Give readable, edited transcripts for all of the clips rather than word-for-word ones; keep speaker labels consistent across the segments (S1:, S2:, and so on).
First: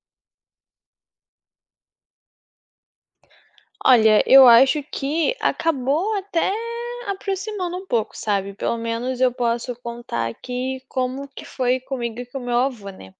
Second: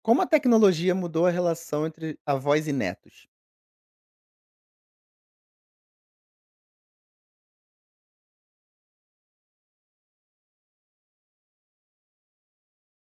S1: Como a tecnologia mudou a relação entre avós e netos?
S2: Olha, eu acho que acabou até aproximando um pouco, sabe. Pelo menos eu posso contar aqui como que foi comigo e com o meu avô, né,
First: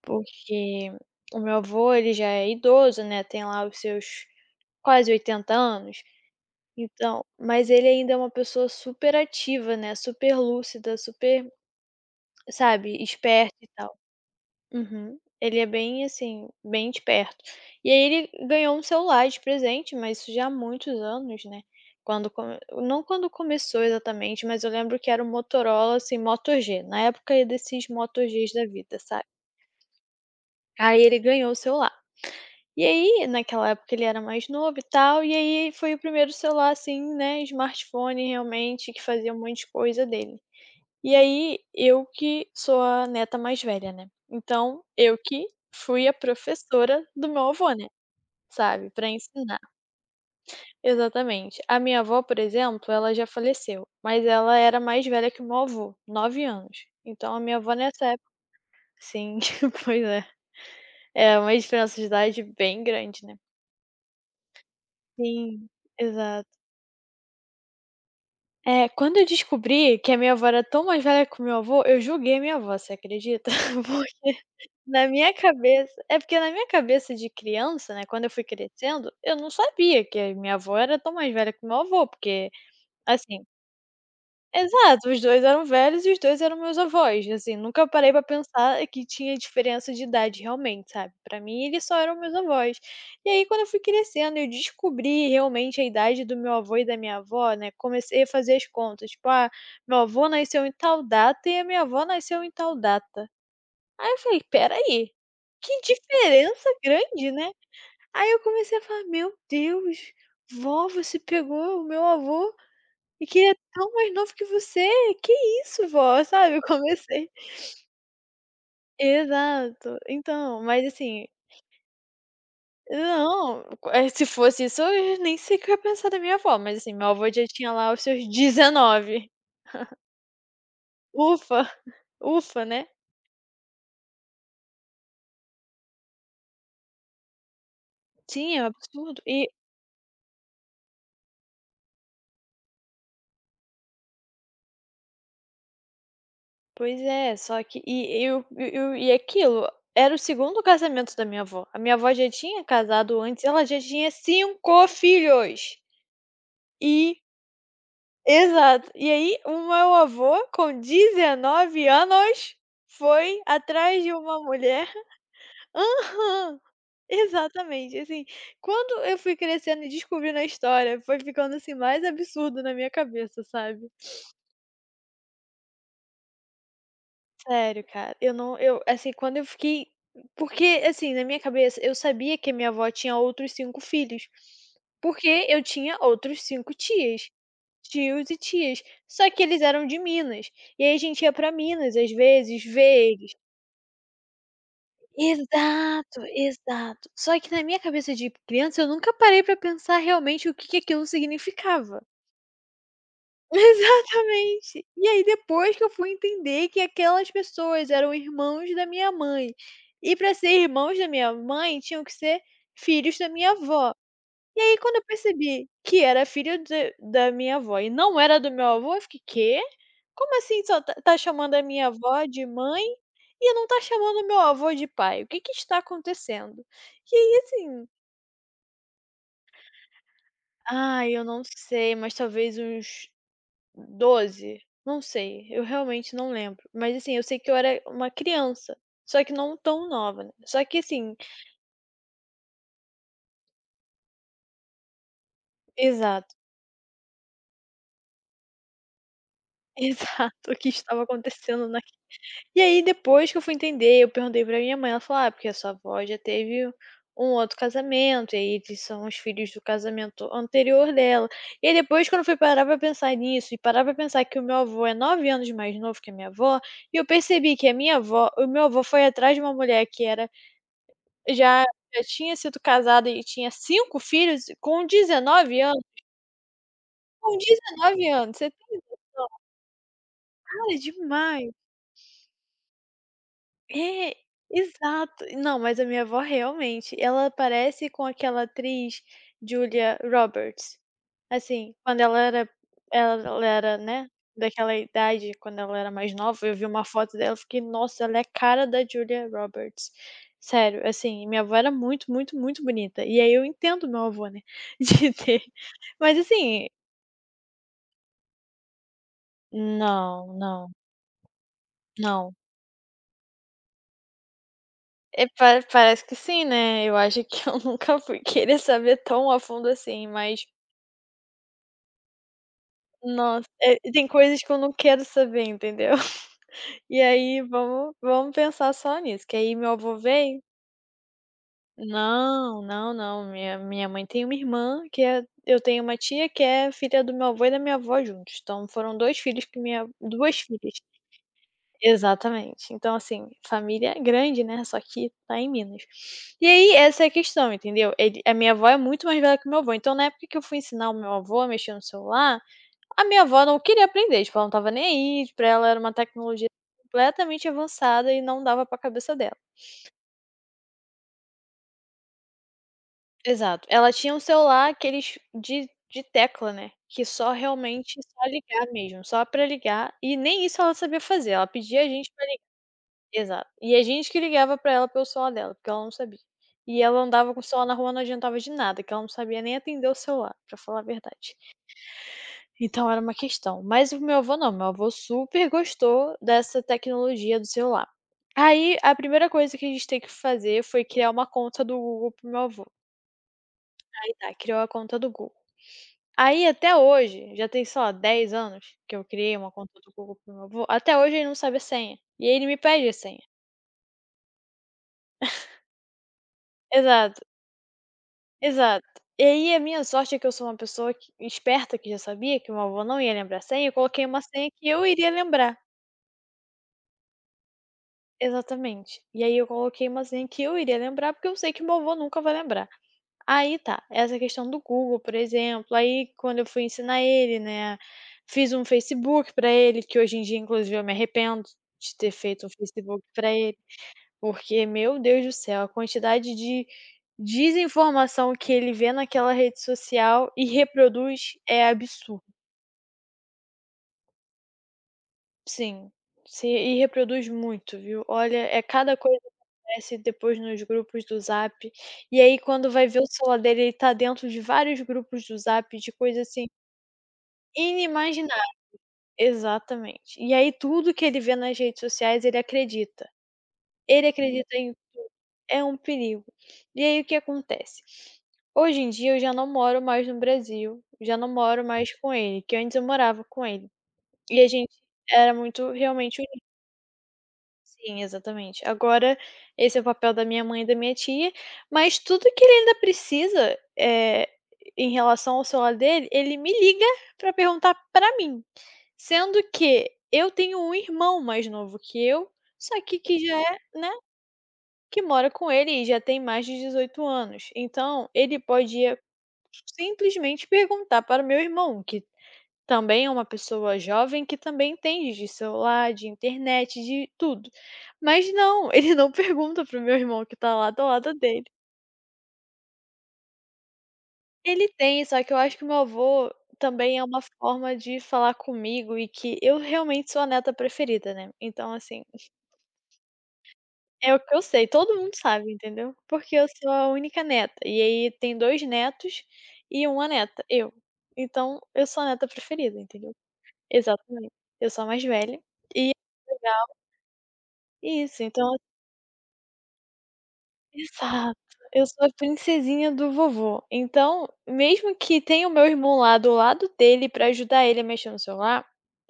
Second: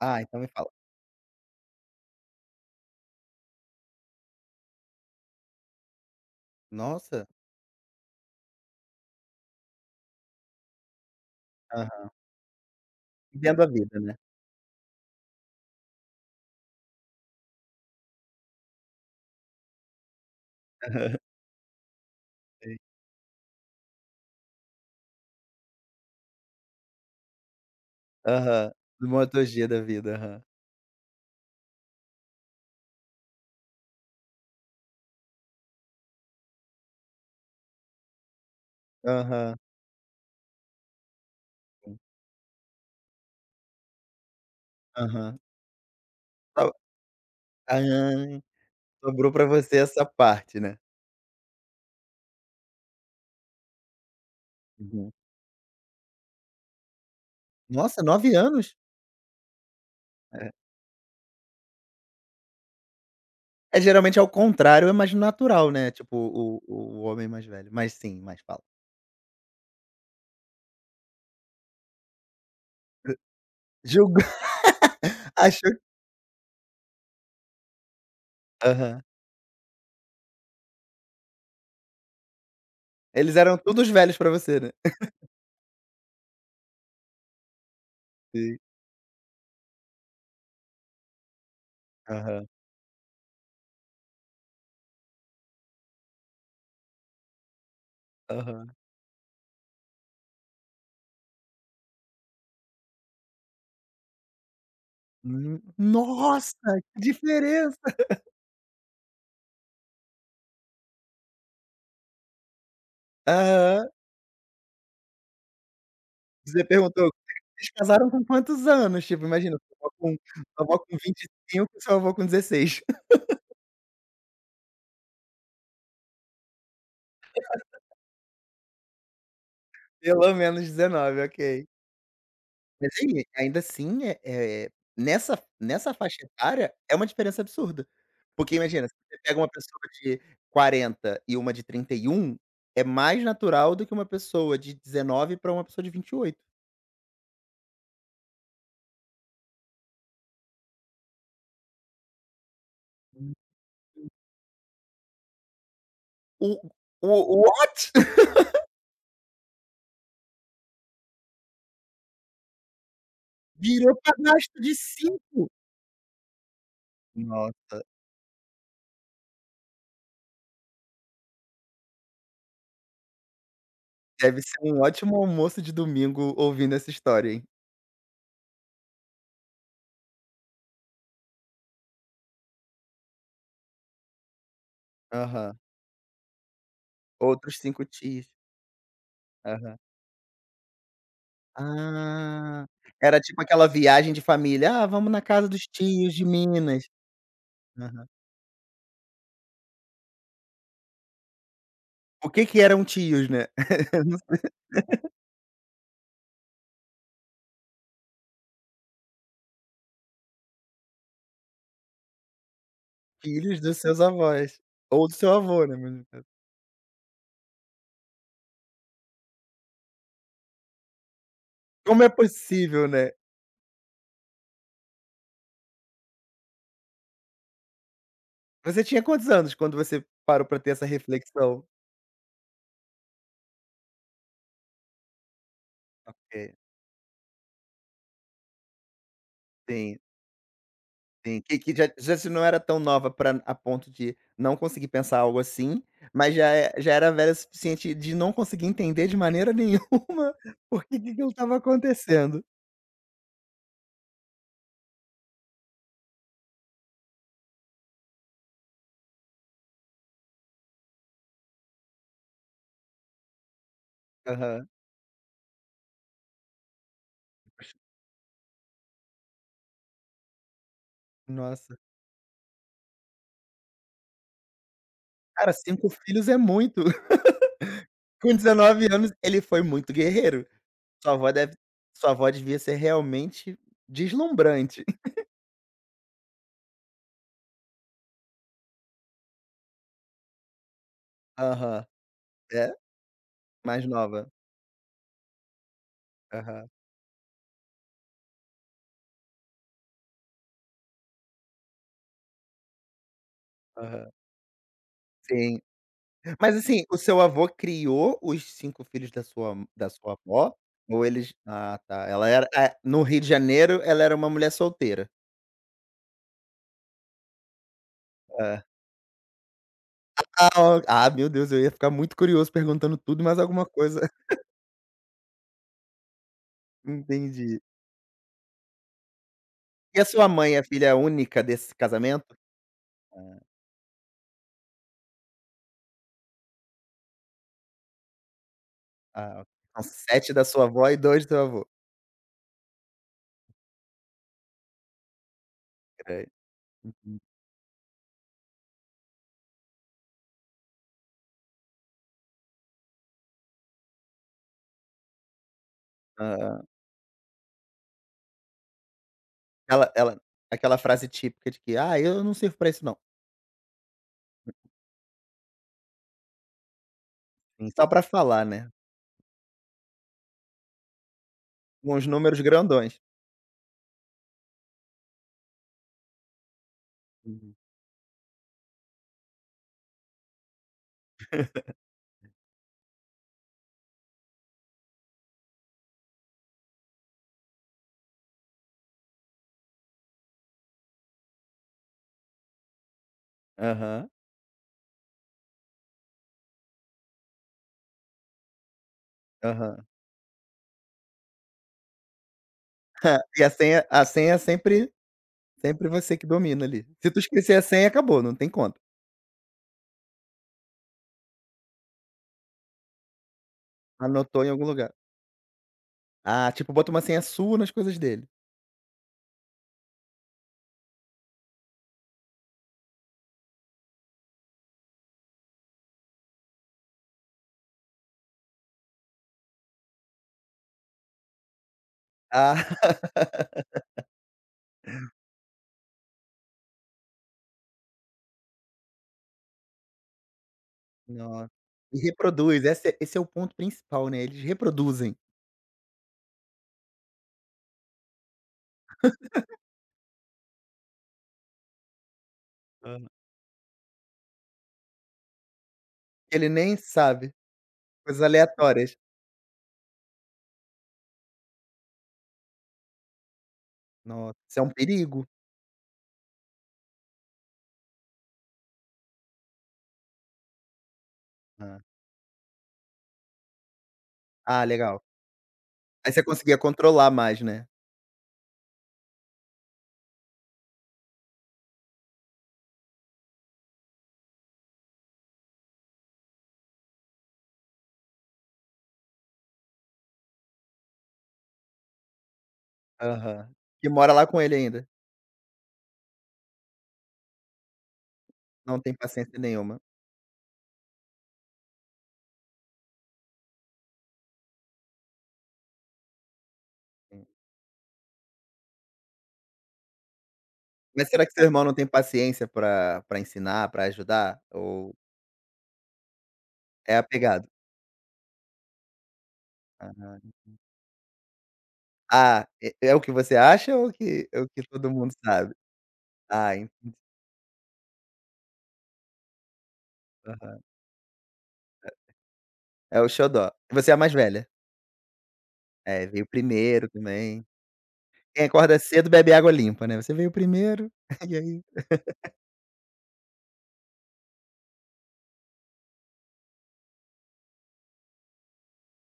S1: Ah, então me fala.
S2: porque o meu avô, ele já é idoso, né, tem lá os seus quase 80 anos. Então
S1: Nossa.
S2: mas ele ainda é uma pessoa super ativa, né, super lúcida, super,
S1: Aham.
S2: sabe, esperta
S1: Vivendo a
S2: e tal.
S1: vida, né.
S2: Uhum. Ele é bem, assim, bem de perto. E aí ele ganhou um celular de presente, mas isso já há muitos
S1: Aham,
S2: anos, né, quando come
S1: sei.
S2: não quando começou exatamente, mas eu lembro que era um Motorola, assim, Moto G, na época desses Moto Gs da
S1: Aham.
S2: vida,
S1: Do
S2: sabe.
S1: MotoG da vida. Aham.
S2: Aí ele ganhou o celular. E aí, naquela época ele era mais novo e tal, e aí foi o primeiro celular, assim, né, smartphone realmente que fazia um
S1: Aham,
S2: monte de coisa dele. E aí,
S1: sim.
S2: eu que sou a neta mais velha, né, então eu
S1: Aham.
S2: que fui a
S1: Só
S2: professora do meu avô, né,
S1: hã,
S2: sabe, pra
S1: sobrou pra
S2: ensinar.
S1: você essa parte, né.
S2: Exatamente. A minha avó, por exemplo, ela já faleceu, mas ela era mais
S1: Uhum.
S2: velha que o meu avô, 9 anos. Então a minha avó
S1: Nossa,
S2: nessa época
S1: 9 anos?
S2: sim, pois é.
S1: É.
S2: É uma diferença de idade bem grande, né.
S1: É, geralmente, ao contrário, é mais
S2: Sim,
S1: natural, né, tipo,
S2: exato.
S1: o homem mais velho. Mas sim, mas fala.
S2: É, quando eu descobri que a minha avó era tão mais velha que o meu avô, eu julguei a minha avó, você acredita?
S1: Julgou.
S2: Na minha
S1: Achou.
S2: cabeça é porque na minha cabeça de criança, né, quando eu fui
S1: Aham.
S2: crescendo, eu não sabia que a minha avó era tão mais velha que o meu avô, porque,
S1: Eles
S2: assim
S1: eram todos velhos pra você, né.
S2: exato, os 2 eram velhos e os 2 eram meus avós, assim, nunca parei pra
S1: Sim.
S2: pensar que tinha diferença de idade realmente, sabe. Pra mim eles só eram meus
S1: Aham,
S2: avós. E aí quando eu fui crescendo eu descobri realmente a idade do meu avô e da minha avó, né, comecei a fazer as
S1: aham.
S2: contas, tipo: "Ah, meu avô nasceu em tal data e a minha avó nasceu em tal data". Aí eu falei: "Espera aí,
S1: Hum,
S2: que
S1: nossa,
S2: diferença
S1: que
S2: grande, né".
S1: diferença!
S2: Aí eu comecei a falar: "Meu Deus, vó, você pegou o meu avô e que ele é
S1: Aham.
S2: tão mais novo que você, que isso vó", sabe, eu
S1: Você perguntou:
S2: comecei
S1: Vocês casaram com quantos anos? Tipo, imagina, sua avó
S2: exato,
S1: com
S2: então, mas assim,
S1: 25 e cinco e seu avô com 16.
S2: não, se fosse isso eu nem sei o que eu ia pensar da minha avó, mas assim, meu avô já tinha lá os seus 19.
S1: Pelo menos 19,
S2: Ufa,
S1: ok.
S2: ufa, né.
S1: Mas aí, ainda assim, nessa faixa etária, é uma diferença absurda.
S2: Sim,
S1: Porque
S2: é um
S1: imagina, se você
S2: absurdo.
S1: pega uma
S2: E
S1: pessoa de 40 e uma de 31 é mais natural do que uma pessoa de 19 pra uma pessoa de 28.
S2: pois é, só que e eu e aquilo, era o segundo casamento da minha avó. A minha avó já tinha casado antes, ela já tinha 5 filhos.
S1: O o
S2: E
S1: o what?
S2: exato. E aí o meu avô com 19 anos foi
S1: Virou
S2: atrás de uma
S1: padrasto de
S2: mulher.
S1: 5.
S2: Aham,
S1: Nossa,
S2: exatamente, assim, quando eu fui crescendo e descobrindo a história, foi ficando, assim, mais absurdo na minha cabeça, sabe.
S1: deve ser um ótimo almoço de domingo ouvindo essa história, hein.
S2: Sério, cara, eu não eu assim, quando eu fiquei porque, assim, na minha cabeça, eu sabia que a minha avó tinha outros 5 filhos, porque
S1: Aham.
S2: eu tinha outros 5 tias,
S1: Outros 5 tios.
S2: tios e tias, só que eles
S1: Aham.
S2: eram de Minas, e aí a gente ia pra Minas, às vezes,
S1: Ah,
S2: ver
S1: era
S2: eles.
S1: tipo aquela viagem de família: "Ah, vamos na casa dos tios
S2: Exato,
S1: de Minas".
S2: exato. Só que na minha
S1: Aham.
S2: cabeça de criança, eu nunca parei pra pensar realmente o que que aquilo significava.
S1: O que que eram tios, né?
S2: Exatamente. E aí depois que eu fui entender que aquelas pessoas eram irmãos da minha mãe. E para ser irmãos da minha mãe, tinham que ser filhos da minha
S1: Filhos dos
S2: avó.
S1: seus
S2: E
S1: avós,
S2: aí quando eu
S1: ou do seu avô,
S2: percebi
S1: né, mas
S2: que
S1: no caso.
S2: era filho de da minha avó e não era do meu avô, eu fiquei: "Quê? Como assim só tá chamando a minha
S1: Como é
S2: avó de mãe
S1: possível, né?
S2: e não tá chamando o meu avô de pai? O que que está acontecendo?" E aí assim,
S1: Você tinha quantos anos quando você parou pra ter essa
S2: ai, eu não
S1: reflexão?
S2: sei, mas talvez uns 12. Não sei, eu realmente não
S1: É.
S2: lembro, mas, assim, eu sei que eu era uma criança, só que não tão
S1: Sim.
S2: nova, né. Só que, assim
S1: Sim, que já se não era tão nova pra a ponto de não conseguir pensar algo assim,
S2: exato,
S1: mas já era velha o suficiente de não conseguir entender de maneira nenhuma
S2: exato, o que
S1: por que
S2: estava
S1: que aquilo estava
S2: acontecendo na
S1: acontecendo.
S2: e aí depois que eu fui entender, eu perguntei pra minha mãe, ela falou: "Ah, porque a sua avó já teve um outro casamento, e aí eles são os filhos do casamento anterior dela". E aí depois quando eu fui parar pra pensar nisso e parar pra pensar que o meu
S1: Aham.
S2: avô é 9 anos mais novo que a minha avó, e eu percebi que a minha avó o meu avô foi atrás de uma mulher que era já
S1: Nossa.
S2: já tinha sido casada e tinha 5 filhos com
S1: Cara,
S2: 19 anos.
S1: 5 filhos é muito.
S2: Com 19
S1: Com
S2: anos, você tem
S1: 19 anos, ele foi muito guerreiro.
S2: idade
S1: Sua avó
S2: demais.
S1: deve sua avó devia ser realmente
S2: É,
S1: deslumbrante.
S2: exato. Não, mas a minha avó realmente, ela parece com aquela atriz Julia Roberts. Assim,
S1: Aham.
S2: quando
S1: É,
S2: ela era,
S1: mais
S2: né,
S1: nova.
S2: daquela idade, quando ela era mais nova, eu vi
S1: Aham,
S2: uma foto dela, eu fiquei: "Nossa, ela é a cara da Julia Roberts". Sério, assim, minha avó era muito, muito, muito bonita. E aí eu entendo meu
S1: aham.
S2: avô, né, de ter
S1: Sim.
S2: mas
S1: Mas
S2: assim,
S1: assim, o seu avô criou os 5 filhos da sua
S2: não,
S1: avó,
S2: não,
S1: ou eles ah, tá, ela
S2: não.
S1: era é, no Rio de Janeiro ela era uma mulher solteira.
S2: É, pa parece que sim, né. Eu acho que eu nunca fui querer
S1: Hã.
S2: saber tão a fundo assim, mas,
S1: Ah, ó, ah, meu Deus, eu ia ficar muito curioso perguntando tudo e mais
S2: nossa,
S1: alguma coisa.
S2: tem coisas que eu não quero saber, entendeu. E aí
S1: Entendi.
S2: vamos pensar só nisso, que aí meu avô
S1: E a sua
S2: veio
S1: mãe é filha única desse casamento?
S2: não, não, não, minha mãe tem uma irmã que é eu tenho uma tia que é filha do meu avô e da minha avó juntos, então foram dois
S1: Ah,
S2: filhos
S1: ok.
S2: que
S1: São
S2: minha
S1: 7
S2: 2
S1: da sua
S2: filhas.
S1: avó e dois do seu avô.
S2: Exatamente. Então, assim, família é grande, né, só que tá em Minas.
S1: Credo.
S2: E aí, essa é a questão, entendeu? Ele a minha avó é muito mais velha que o meu avô, então na época que eu fui ensinar o meu avô a mexer no celular, a minha avó não queria aprender, tipo, ela não tava nem aí, tipo, pra ela era uma tecnologia
S1: Aham.
S2: completamente avançada e não dava pra cabeça dela.
S1: Ela ela aquela frase típica de que: "Ah, eu não sirvo pra isso não".
S2: Exato. Ela tinha um celular aqueles de tecla, né, que só
S1: Sim, só
S2: realmente
S1: pra
S2: só
S1: falar,
S2: ligar
S1: né,
S2: mesmo, só pra ligar, e nem isso ela sabia fazer, ela pedia a
S1: com os
S2: gente
S1: números grandões.
S2: exato. E a gente que ligava pra ela pelo celular dela, porque ela não sabia. E ela andava com o
S1: Uhum.
S2: celular na rua, não adiantava de nada, que ela não sabia nem atender o celular, pra falar a verdade. Então era uma questão. Mas o meu avô não, meu avô super gostou dessa tecnologia do celular. Aí, a primeira coisa que a gente tem que fazer foi criar uma conta do Google para o meu avô.
S1: Aham,
S2: Aí tá, criou a conta do Google. Aí até hoje, já tem, sei lá, 10 anos que eu criei uma conta
S1: aham.
S2: do Google para o meu avô, até hoje ele não sabe a senha. E aí ele me pede a senha.
S1: E a senha é sempre você que domina ali. Se tu
S2: Exato.
S1: esquecer a senha, acabou, não tem conta.
S2: Exato. E aí a minha sorte é que eu sou uma pessoa que esperta, que já sabia que meu avô não ia lembrar a senha, eu coloquei uma
S1: Anotou
S2: senha
S1: em algum
S2: que eu
S1: lugar.
S2: iria lembrar.
S1: Ah, tipo, bota uma senha sua nas coisas dele.
S2: Exatamente. E aí eu coloquei uma senha que eu iria lembrar, porque eu sei que meu avô nunca vai lembrar. Aí tá, essa questão do Google, por exemplo, aí quando eu fui ensinar ele, né, fiz um Facebook pra ele, que hoje em dia inclusive eu me arrependo de ter feito um
S1: Ah,
S2: Facebook pra ele. Porque, meu Deus do céu, a quantidade de desinformação que ele vê naquela rede social e reproduz
S1: nossa.
S2: é
S1: E
S2: absurdo.
S1: reproduz, esse é o ponto principal, né, eles reproduzem.
S2: Sim, se e reproduz muito, viu. Olha, é cada coisa que acontece depois nos grupos do Zap, e aí quando vai ver o
S1: Aham.
S2: celular dele, ele tá dentro de vários grupos do Zap de coisa, assim,
S1: Ele nem sabe, coisas
S2: inimaginável.
S1: aleatórias.
S2: Exatamente. E aí tudo que ele vê nas redes sociais, ele acredita. Ele
S1: Nossa,
S2: acredita
S1: isso é um
S2: em
S1: perigo.
S2: é um perigo. E aí o que acontece? Hoje em dia eu já não moro mais no Brasil, já não moro
S1: Hã.
S2: mais com ele, que antes eu morava com ele. E a
S1: Ah,
S2: gente
S1: legal.
S2: era muito
S1: Aí
S2: realmente
S1: você
S2: unido.
S1: conseguia controlar mais, né.
S2: Sim, exatamente. Agora esse é o papel da minha mãe e da minha tia, mas tudo que ele ainda precisa, em relação ao celular dele, ele me liga pra perguntar pra mim, sendo que eu tenho um irmão mais novo que eu, só que já
S1: Aham.
S2: é,
S1: Que
S2: né,
S1: mora lá com ele ainda,
S2: que mora com ele e já tem mais de 18 anos. Então, ele
S1: não tem
S2: podia
S1: paciência nenhuma.
S2: simplesmente perguntar para o meu irmão, que também é uma pessoa jovem, que também entende de celular, de internet, de
S1: Sim.
S2: tudo. Mas não, ele não pergunta para o meu irmão que está lá do
S1: Mas
S2: lado
S1: será que
S2: dele.
S1: seu irmão não tem paciência pra ensinar, pra ajudar?
S2: Ele
S1: Ou.
S2: tem, só que eu acho que meu avô também
S1: É
S2: é uma
S1: apegado.
S2: forma de falar comigo e que eu realmente sou a
S1: Ah.
S2: neta preferida, né. Então assim
S1: Ah, é o que você acha ou o
S2: é o
S1: que
S2: que eu
S1: é o que
S2: sei,
S1: todo
S2: todo
S1: mundo
S2: mundo sabe,
S1: sabe?
S2: entendeu. Porque eu
S1: Ah,
S2: sou a
S1: entendi.
S2: única neta, e aí tem 2 netos e uma neta,
S1: Aham.
S2: eu. Então, eu sou a neta preferida,
S1: É o
S2: entendeu.
S1: xodó. Você é a mais
S2: Exatamente.
S1: velha?
S2: Eu sou a mais velha e
S1: É, veio primeiro também.
S2: é isso,
S1: Quem
S2: então
S1: acorda cedo bebe água limpa, né. Você veio primeiro,
S2: exato.
S1: e aí
S2: Eu sou a princesinha do vovô. Então, mesmo que tenha o meu irmão lá do lado dele pra ajudar ele a mexer no celular,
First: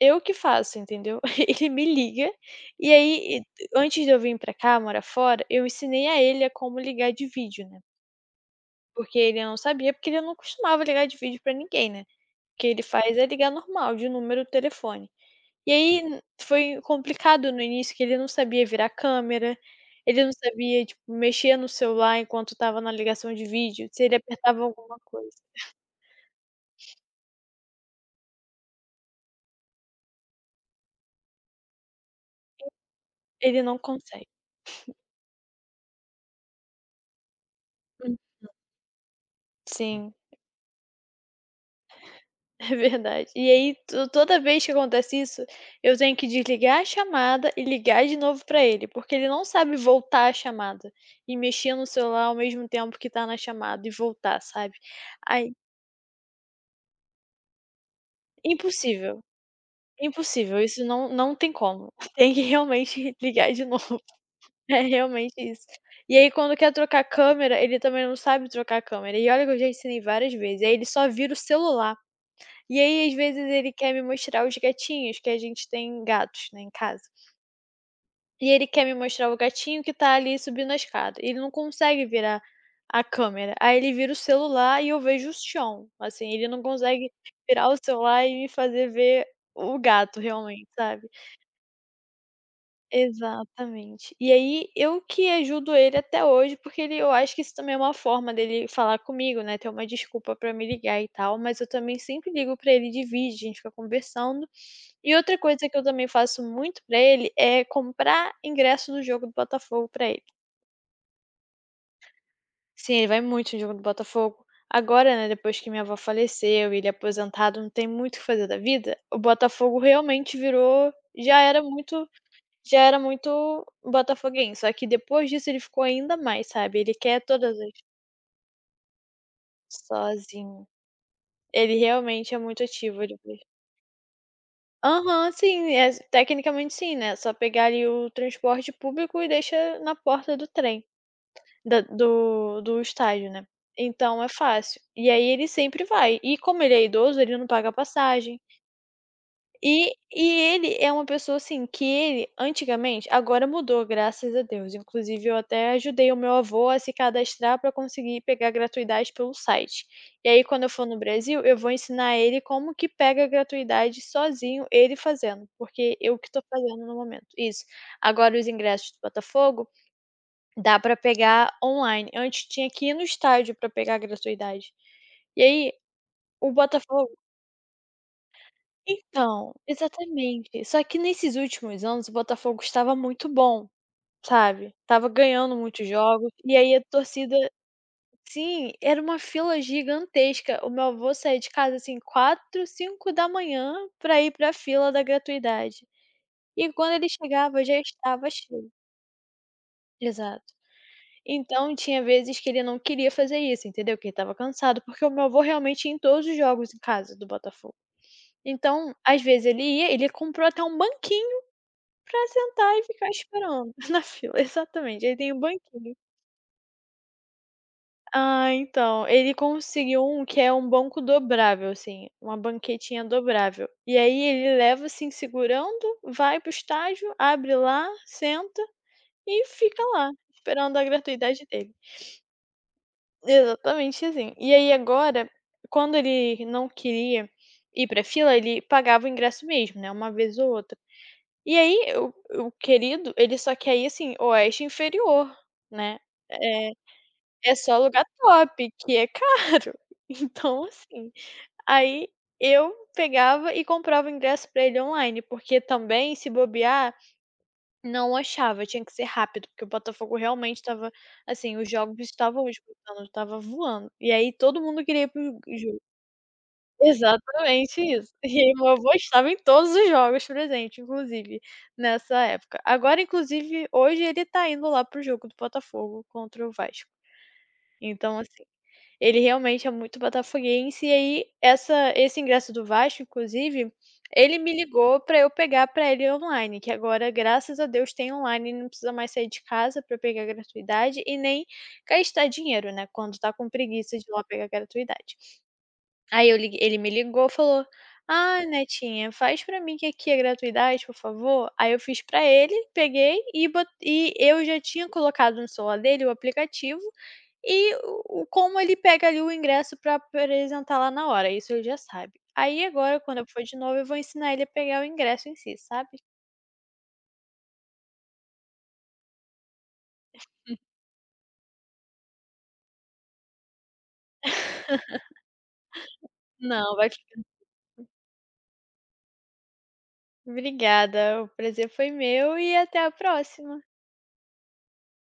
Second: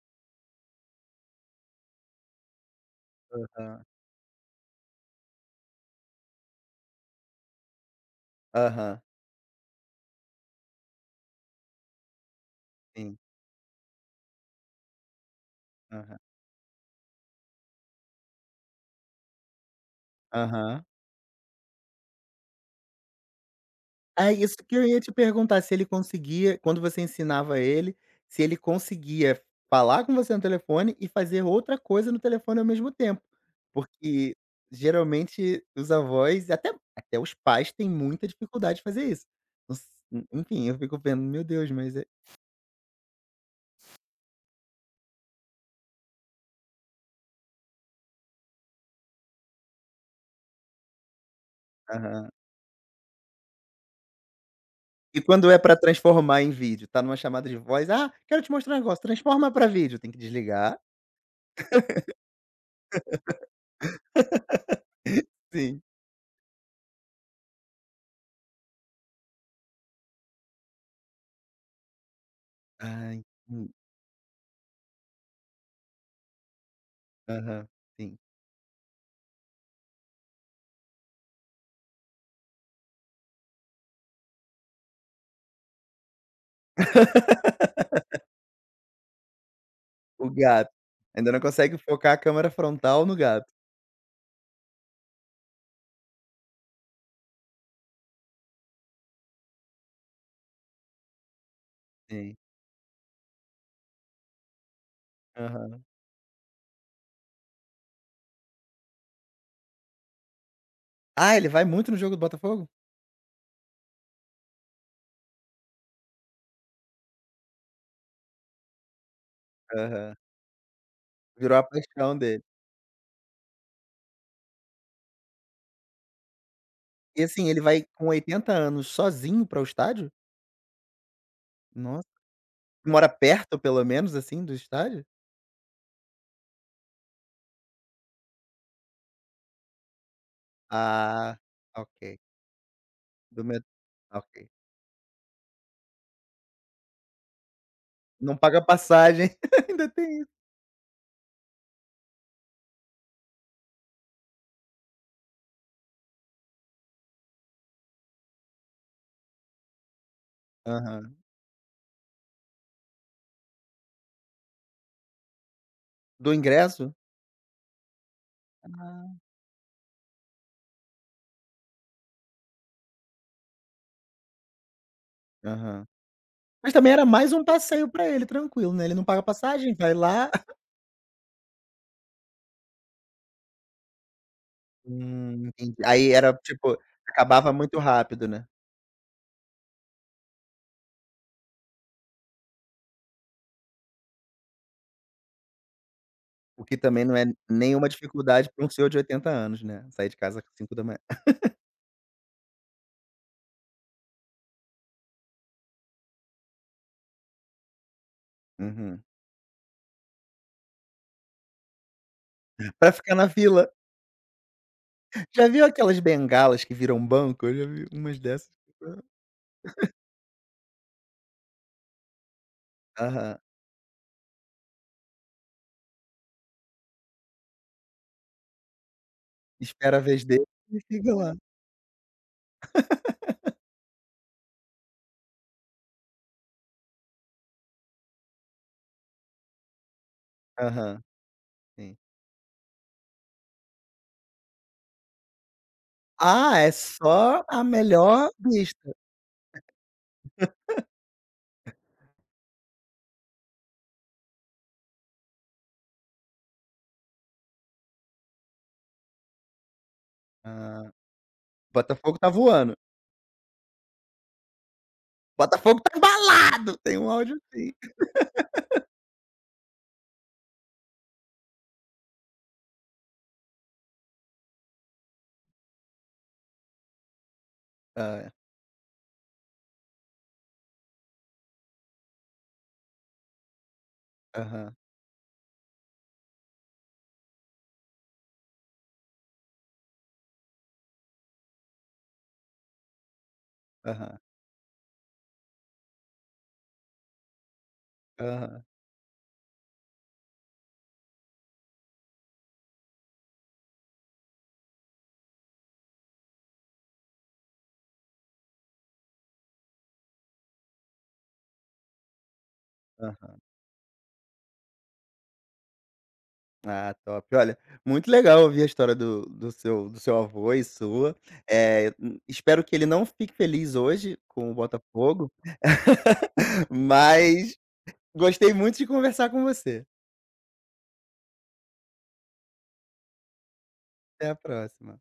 S2: eu que faço, entendeu. Ele me liga, e
S1: aham.
S2: antes de eu vir pra cá, morar fora, eu ensinei a ele a como ligar de vídeo, né.
S1: Aham,
S2: Porque ele não sabia, porque ele não costumava ligar de vídeo pra ninguém, né. O que ele faz
S1: sim.
S2: é ligar normal, de número do telefone. E aí
S1: Aham.
S2: n foi complicado no início, que ele não sabia virar câmera, ele não sabia,
S1: Aham.
S2: tipo, mexer no celular enquanto estava na ligação de vídeo, se ele
S1: É isso
S2: apertava
S1: que eu
S2: alguma
S1: ia te
S2: coisa.
S1: perguntar, se ele conseguia quando você ensinava ele, se ele conseguia falar com você no telefone e fazer outra coisa no telefone ao mesmo tempo.
S2: Ele não consegue.
S1: Porque geralmente os avós, até os pais têm
S2: Hum,
S1: muita dificuldade de fazer isso. Não s
S2: sim.
S1: enfim, eu fico vendo: "Meu Deus, mas é".
S2: É verdade. E aí to toda vez que acontece isso, eu tenho que desligar a chamada e ligar de novo pra ele, porque ele não sabe voltar a chamada e mexer no celular
S1: Aham.
S2: ao mesmo tempo que tá na chamada e voltar, sabe.
S1: E quando
S2: Aí
S1: é pra transformar em vídeo, tá numa chamada de voz: "Ah, quero te mostrar um negócio,
S2: impossível,
S1: transforma pra vídeo", tem que
S2: impossível,
S1: desligar.
S2: isso não, não tem como. Tem que realmente ligar de novo. É realmente isso.
S1: Sim.
S2: E aí quando quer trocar câmera, ele também não sabe trocar câmera. E olha que eu já ensinei várias vezes, aí ele só vira o celular. E aí, às
S1: Ai,
S2: vezes,
S1: hum.
S2: ele quer me mostrar os gatinhos, que a gente tem gatos, né, em casa.
S1: Aham, sim.
S2: E ele quer me mostrar o gatinho que tá ali subindo a escada. Ele não consegue virar a câmera. Aí ele vira o celular e eu vejo o chão. Assim, ele não consegue virar o celular e me fazer ver o gato
S1: O
S2: realmente,
S1: gato.
S2: sabe?
S1: Ainda não consegue focar a câmera frontal no gato.
S2: Exatamente. E aí eu que ajudo ele até hoje, porque ele eu acho que isso também é uma forma dele falar comigo, né, ter uma desculpa pra me ligar e tal, mas eu também sempre
S1: Sim.
S2: ligo pra ele de vídeo, a gente fica conversando. E outra coisa que eu
S1: Aham.
S2: também faço muito pra ele é comprar ingresso do jogo do Botafogo pra ele.
S1: Ah, ele vai muito no jogo do Botafogo?
S2: Sim, ele vai muito no jogo do Botafogo. Agora, né, depois que minha avó faleceu e ele é aposentado, não tem muito o que fazer da vida, o Botafogo
S1: Aham.
S2: realmente virou. Já
S1: Virou
S2: era
S1: a
S2: muito,
S1: paixão dele.
S2: já era muito botafoguense, só que depois disso ele ficou ainda mais, sabe, ele
S1: E,
S2: quer
S1: assim,
S2: todas
S1: ele
S2: as
S1: vai com 80 anos sozinho para o estádio?
S2: sozinho. Ele
S1: Nossa.
S2: realmente é muito ativo,
S1: Mora
S2: ele vê.
S1: perto, pelo menos, assim, do estádio?
S2: Aham, sim, é tecnicamente sim, né. É só pegar ali o transporte público e deixa na porta do trem,
S1: Ah,
S2: da
S1: ok.
S2: do do estádio,
S1: Do
S2: né.
S1: met
S2: Então é
S1: ok.
S2: fácil. E aí ele sempre vai, e como ele é idoso, ele não paga
S1: Não
S2: passagem.
S1: paga passagem. Ainda
S2: E
S1: tem
S2: e
S1: isso.
S2: ele é uma pessoa, assim, que ele antigamente, agora mudou, graças a Deus, inclusive eu até ajudei o meu avô a se cadastrar para conseguir pegar gratuidade pelo site. E aí quando eu for no
S1: Aham.
S2: Brasil, eu vou ensinar ele como que pega a gratuidade sozinho, ele fazendo, porque eu que
S1: Do
S2: estou fazendo no
S1: ingresso?
S2: momento. Isso. Agora os ingressos do
S1: Ah.
S2: Botafogo dá para pegar online, antes tinha que ir no estádio para pegar a gratuidade. E aí,
S1: Aham.
S2: o
S1: Mas também era
S2: Botafogo,
S1: mais um passeio pra ele, tranquilo, né, ele não paga
S2: então,
S1: passagem, vai lá.
S2: exatamente. Só que nesses últimos anos o Botafogo estava muito bom, sabe, tava
S1: Hum,
S2: ganhando
S1: entendi.
S2: muitos
S1: Aí
S2: jogos,
S1: era,
S2: e aí
S1: tipo,
S2: a torcida,
S1: acabava muito rápido, né.
S2: sim, era uma fila gigantesca. O meu avô saía de casa, assim, quatro, cinco da manhã pra ir pra fila da gratuidade.
S1: O
S2: E
S1: que
S2: quando
S1: também
S2: ele
S1: não é
S2: chegava já
S1: nenhuma
S2: estava
S1: dificuldade para
S2: cheio.
S1: um senhor de 80 anos, né, sair de casa
S2: Exato.
S1: com 5h.
S2: Então tinha vezes que ele não queria fazer isso, entendeu, que ele estava cansado, porque o meu avô realmente ia em todos os jogos em casa do Botafogo. Então,
S1: Uhum.
S2: às vezes ele ia, ele comprou até um banquinho pra sentar e
S1: Pra
S2: ficar
S1: ficar na fila.
S2: esperando na fila, exatamente, aí tem o
S1: Já viu
S2: banquinho.
S1: aquelas bengalas que viram banco? Eu já vi umas dessas.
S2: Ah, então, ele conseguiu um que é um banco dobrável, assim, uma banquetinha
S1: Aham.
S2: dobrável. E aí ele leva, assim, segurando, vai para o estágio, abre lá, senta e fica
S1: Espera a
S2: lá,
S1: vez dele
S2: esperando
S1: e
S2: a
S1: fica lá.
S2: gratuidade dele. Exatamente assim. E aí agora, quando ele não queria ir pra fila, ele pagava o ingresso mesmo, né, uma vez ou outra.
S1: Aham,
S2: E aí
S1: sim.
S2: o querido, ele só quer ir, assim, oeste inferior, né.
S1: Ah,
S2: É,
S1: é só
S2: é
S1: a
S2: só lugar
S1: melhor
S2: top,
S1: vista.
S2: que é caro. Então, assim, aí eu pegava e comprava o ingresso pra ele online, porque também, se bobear, não achava, tinha que ser rápido, porque o Botafogo realmente estava,
S1: Ah,
S2: assim, os jogos
S1: Botafogo tá
S2: estavam
S1: voando.
S2: disputando, estava voando. E aí todo mundo queria ir para jogo.
S1: Botafogo tá embalado! Tem um áudio assim.
S2: Exatamente isso. E meu avô estava em todos os jogos presente, inclusive, nessa época. Agora, inclusive, hoje ele tá indo lá pro jogo do Botafogo contra o Vasco. Então,
S1: Ah, é.
S2: assim, ele realmente é muito botafoguense. E aí essa esse ingresso do Vasco, inclusive, ele me
S1: Aham,
S2: ligou pra eu pegar pra ele online, que agora, graças a Deus, tem online, não precisa mais sair de casa pra pegar gratuidade e nem gastar dinheiro, né, quando tá com preguiça de ir
S1: aham,
S2: lá pegar gratuidade. Aí eu liguei Ele me ligou, falou: "Ah,
S1: aham,
S2: netinha, faz pra mim que aqui é gratuidade, por favor". Aí eu fiz pra ele, peguei e bo e eu já tinha colocado no celular dele o aplicativo e o como ele pega ali o ingresso pra apresentar lá na hora, isso ele já sabe. Aí agora quando eu
S1: aham.
S2: for de novo eu vou ensinar ele a pegar o ingresso em si, sabe.
S1: Ah, top. Olha, muito legal ouvir a história do seu avô e sua. Espero que ele não fique feliz hoje com o Botafogo,
S2: Não, vai ficar.
S1: mas gostei muito de conversar com você.
S2: Obrigada, o prazer foi meu e até a próxima.
S1: Até a próxima.